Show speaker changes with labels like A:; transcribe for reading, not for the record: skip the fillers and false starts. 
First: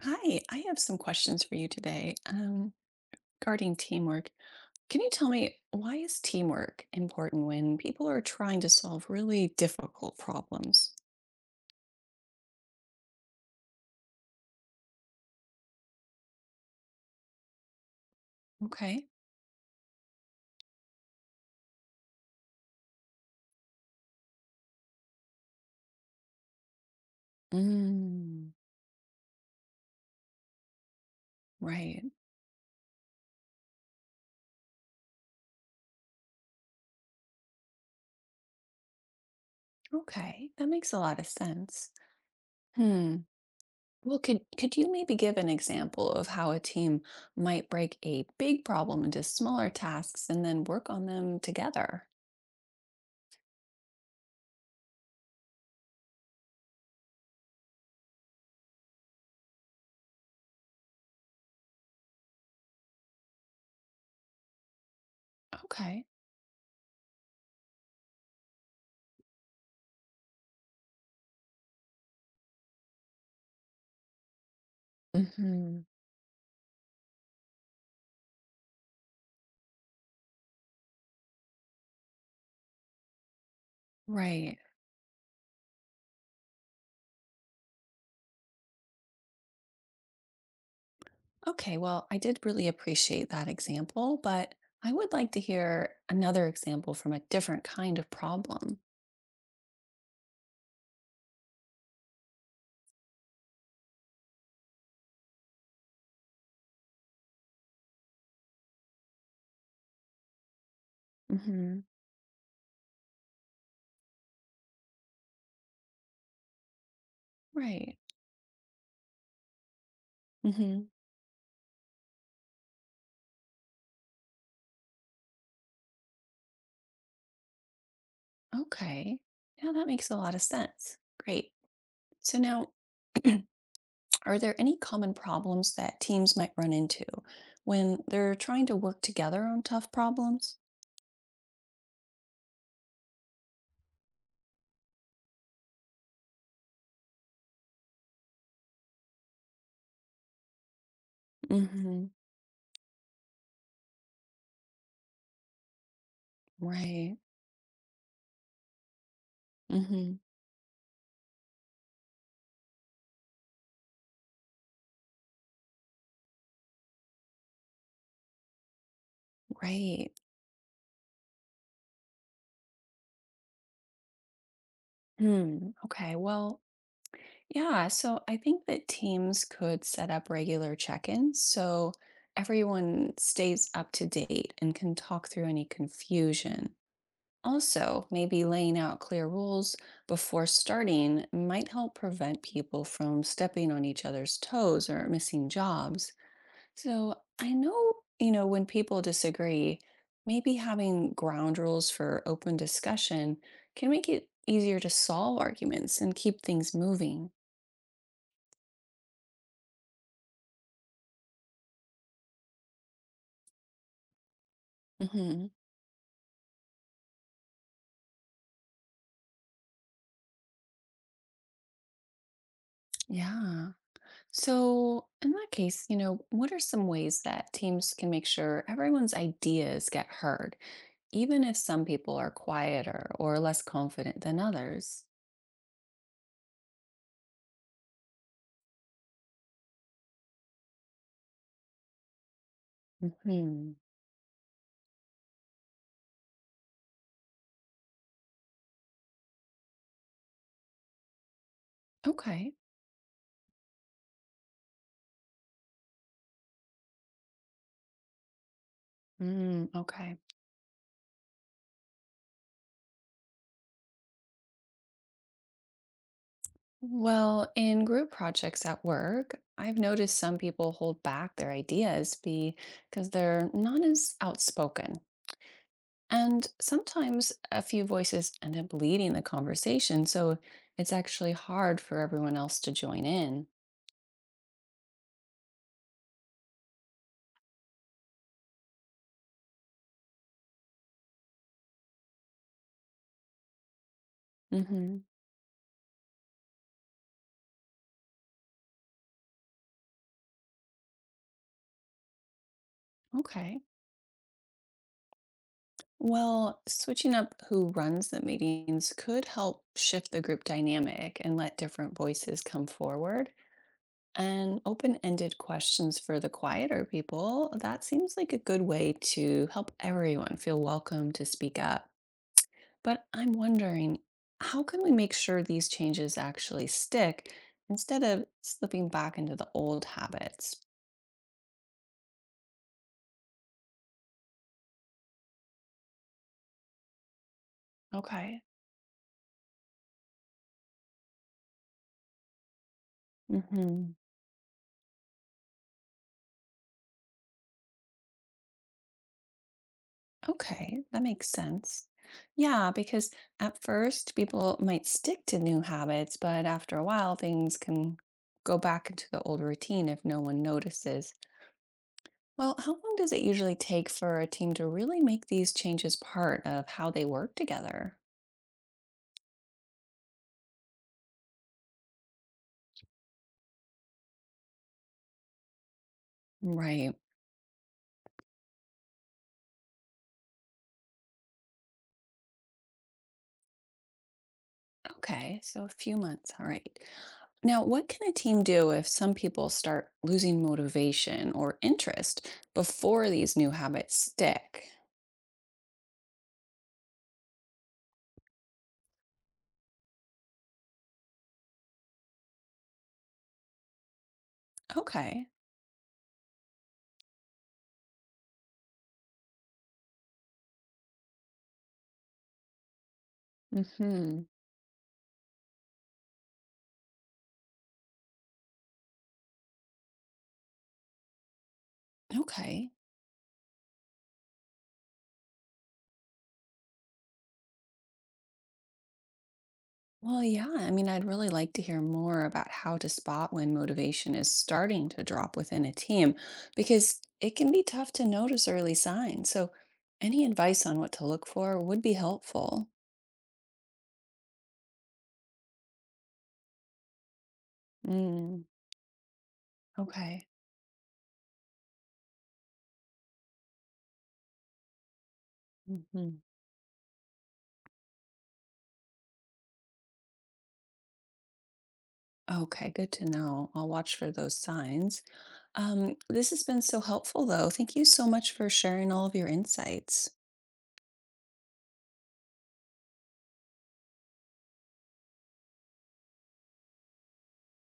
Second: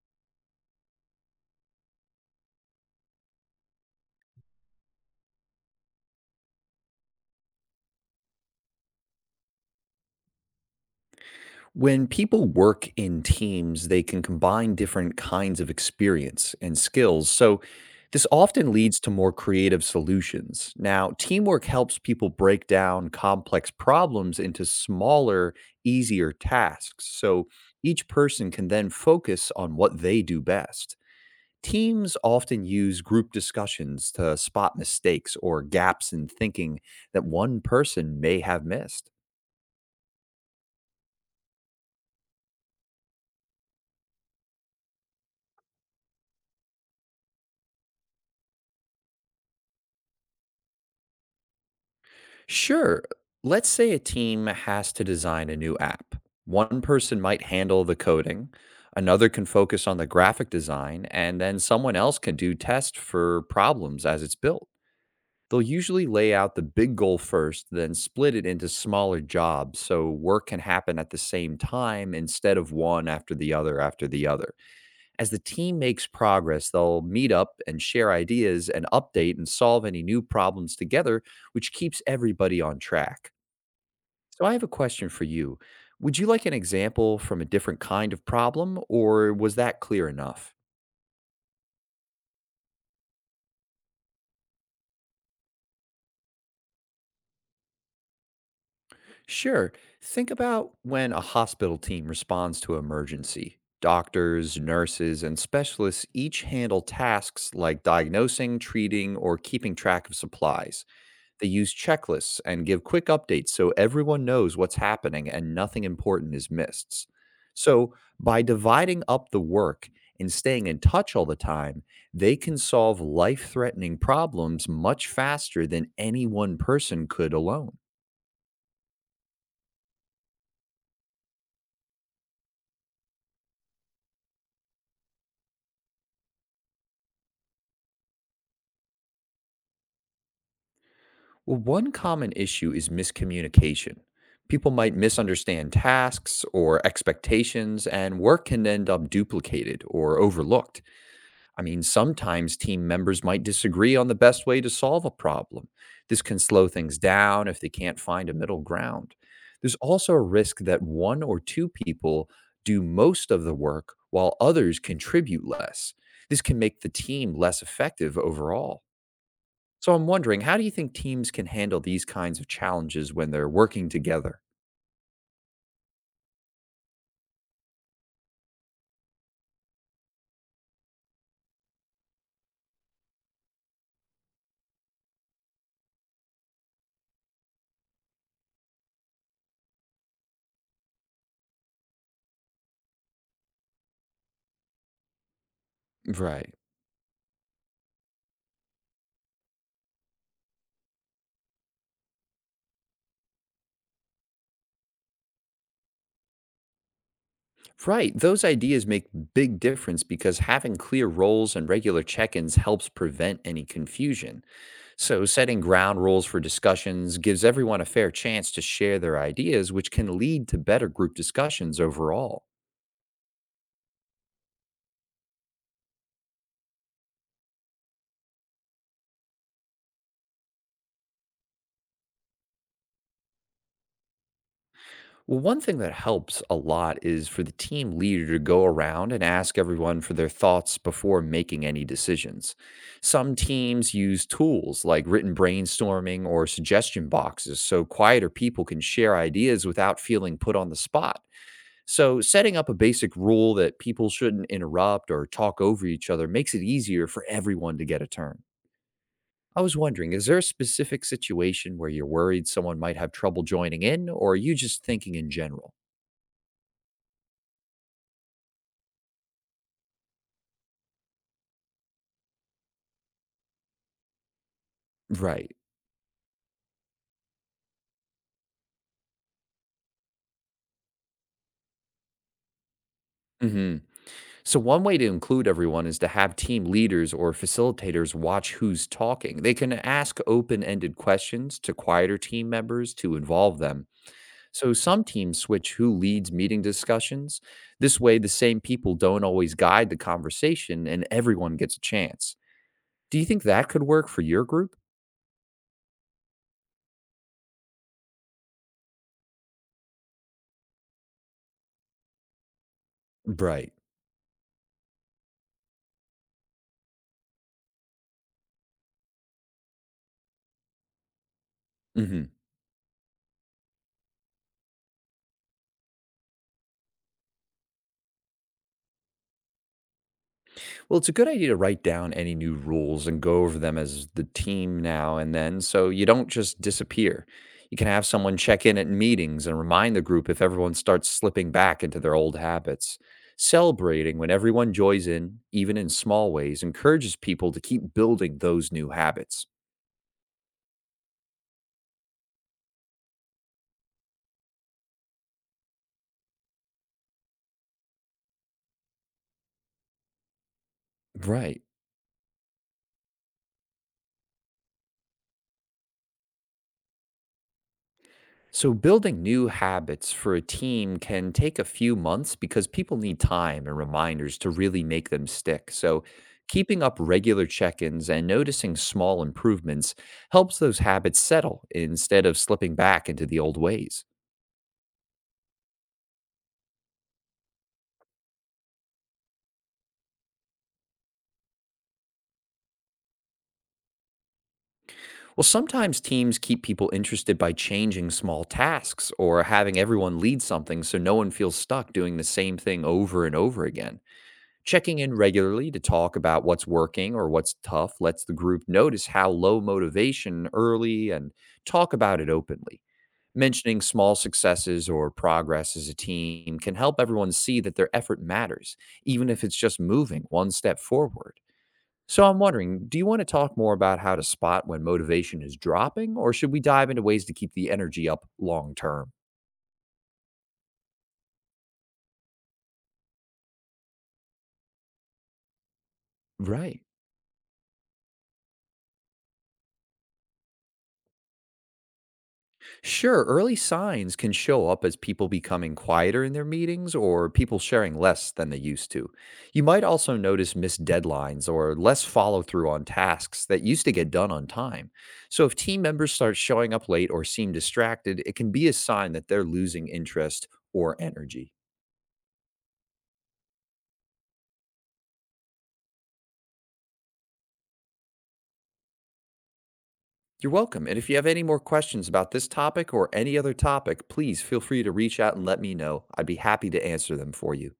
A: Hi, I have some questions for you today regarding teamwork. Can you tell me why is teamwork important when people are trying to solve really difficult problems?
B: When people work in teams, they can combine different kinds of experience and skills. So, this often leads
A: Okay.
B: to more creative solutions. Now, teamwork helps people break down complex problems into smaller, easier tasks. So, each person
A: Mm,
B: can then focus on what they do best.
A: right.
B: Teams often use group discussions to spot mistakes or gaps in thinking that one person may have missed.
A: Okay. That makes a lot of sense. Hmm. Well, could you maybe give an example of how a team might break a big problem into smaller tasks and then work on them together?
B: Sure. Let's say a team has to design a new app. One person might handle the coding, another can focus on the graphic design, and then someone else can do tests for problems as it's built. They'll
A: Okay.
B: usually lay out the big goal first, then split it into smaller jobs so work can happen at the same time instead of one after the other after the other. As the team
A: Hmm.
B: makes progress, they'll meet up and share ideas and update and solve any new problems together, which keeps everybody on track. So, I
A: Right.
B: have a question for you. Would you like an example from a different kind of problem, or was that clear enough?
A: Okay, well, I did really appreciate that example, but I would like to hear another example from a different kind of problem.
B: Sure. Think about when a hospital team responds to an emergency. Doctors, nurses, and specialists each handle tasks like diagnosing, treating, or keeping track of supplies. They use
A: Hmm.
B: checklists and give quick updates so everyone knows what's happening and nothing important is missed. So,
A: Right.
B: by dividing up the work and staying
A: Hmm.
B: in touch all the time, they can solve life threatening problems much faster than any one person could alone.
A: Okay. Yeah, that makes a lot of sense. Great. So now, are there any common problems that teams might run into when they're trying to work together on tough problems?
B: Well, one common issue is miscommunication. People might misunderstand tasks or expectations, and work can end up duplicated or overlooked.
A: Hmm.
B: Sometimes team members might disagree on the best way to solve a problem. This can slow things
A: Right.
B: down if they can't find a middle ground. There's also
A: Hmm.
B: a risk that one or two people do most of the work while others contribute less. This can make the team less effective overall. So, I'm
A: Right.
B: wondering, how do you think teams can handle these kinds of challenges when they're working together?
A: Hmm. Okay. Well, yeah, so I think that teams could set up regular check-ins so everyone stays up to date and can talk through any confusion. Also, maybe laying out clear rules before starting might help prevent people from stepping on each other's toes or missing jobs.
B: Right.
A: So I know, when people disagree, maybe having ground rules for open discussion can make it easier to solve arguments and keep things moving.
B: Right. Those ideas make big difference because having clear roles and regular check-ins helps prevent any confusion. So,
A: Mhm.
B: setting ground rules for discussions gives everyone a fair chance to share their ideas, which can lead to better group discussions overall.
A: Yeah. So, in that case, what are some ways that teams can make sure everyone's ideas get heard, even if some people are quieter or less confident than others?
B: Well, one thing that helps a lot is for the team leader to go around and ask everyone for their thoughts before making any decisions. Some
A: Hmm.
B: teams use tools like written brainstorming or suggestion boxes so quieter people can share ideas without feeling put on the spot. So,
A: Okay.
B: setting up a basic rule that people shouldn't interrupt or talk over each other makes it easier for everyone to get a turn. I
A: Mm,
B: was wondering,
A: okay.
B: is there a specific situation where you're worried someone might have trouble joining in, or are you just thinking in general?
A: Well, in group projects at work, I've noticed some people hold back their ideas because they're not as outspoken.
B: Right.
A: And sometimes a few voices end up leading the conversation, so it's actually hard for everyone else to join in.
B: hmm So, one way to include everyone is to have team leaders or facilitators watch who's talking. They can ask open ended questions to quieter team members to involve them. So, some
A: Hmm.
B: teams switch who leads meeting discussions. This way, the same people don't always guide the conversation and everyone gets a chance. Do you think
A: Okay.
B: that could work for your group?
A: Well, switching up who runs the meetings could help shift the group dynamic and let different voices come forward.
B: Right.
A: And open ended questions for the quieter people, that seems like a good way to help everyone feel welcome to speak up.
B: Hmm.
A: But I'm wondering, how can we make sure these changes actually stick instead of slipping back into the old habits?
B: Well, it's a good idea to write down any new rules and go over them as the team now and then so you don't just disappear. You can have someone
A: Okay.
B: check in at meetings and remind the group if everyone starts slipping back into their old habits.
A: Hmm.
B: Celebrating when everyone joins in, even in small ways, encourages people to keep building those new habits.
A: Okay, that makes sense. Yeah, because at first people might stick to new habits, but after a while things can go back into the old routine if no one notices.
B: Right.
A: Well, how long does it usually take for a team to really make these changes part of how they work together?
B: So, building new habits for a team can take a few months because people need time and reminders to really make them stick. So, keeping
A: Right.
B: up regular check-ins and noticing small improvements helps those habits settle instead of slipping back into the old ways.
A: Okay, so a few months. All right. Now, what can a team do if some people start losing motivation or interest before these new habits stick?
B: Well, sometimes teams keep people interested by changing small tasks or having everyone lead something so no one feels stuck doing the same thing over and over again. Checking in
A: Okay.
B: regularly to talk about what's working or what's tough lets the group notice how low motivation early and talk about it openly. Mentioning small
A: Hmm.
B: successes or progress as a team can help everyone see that their effort matters, even if it's just moving one step forward. So, I'm
A: Okay.
B: wondering, do you want to talk more about how to spot when motivation is dropping, or should we dive into ways to keep the energy up long term?
A: Well, yeah, I'd really like to hear more about how to spot when motivation is starting to drop within a team
B: Right.
A: because it can be tough to notice early signs. So, any advice on what to look for would be helpful.
B: Sure, early signs can show up as people becoming quieter in their meetings or people sharing less
A: Mm-hmm.
B: than they used to. You might also
A: Okay.
B: notice missed deadlines or less follow through on tasks that used to get done on time. So, if team
A: Hmm.
B: members start showing up late or seem distracted, it can be a sign that they're losing interest or energy.
A: Okay, good to know. I'll watch for those signs. This has been so helpful, though. Thank you so much for sharing all of your insights.
B: You're welcome. And if you have any more questions about this topic or any other topic, please feel free to reach out and let me know. I'd be happy to answer them for you.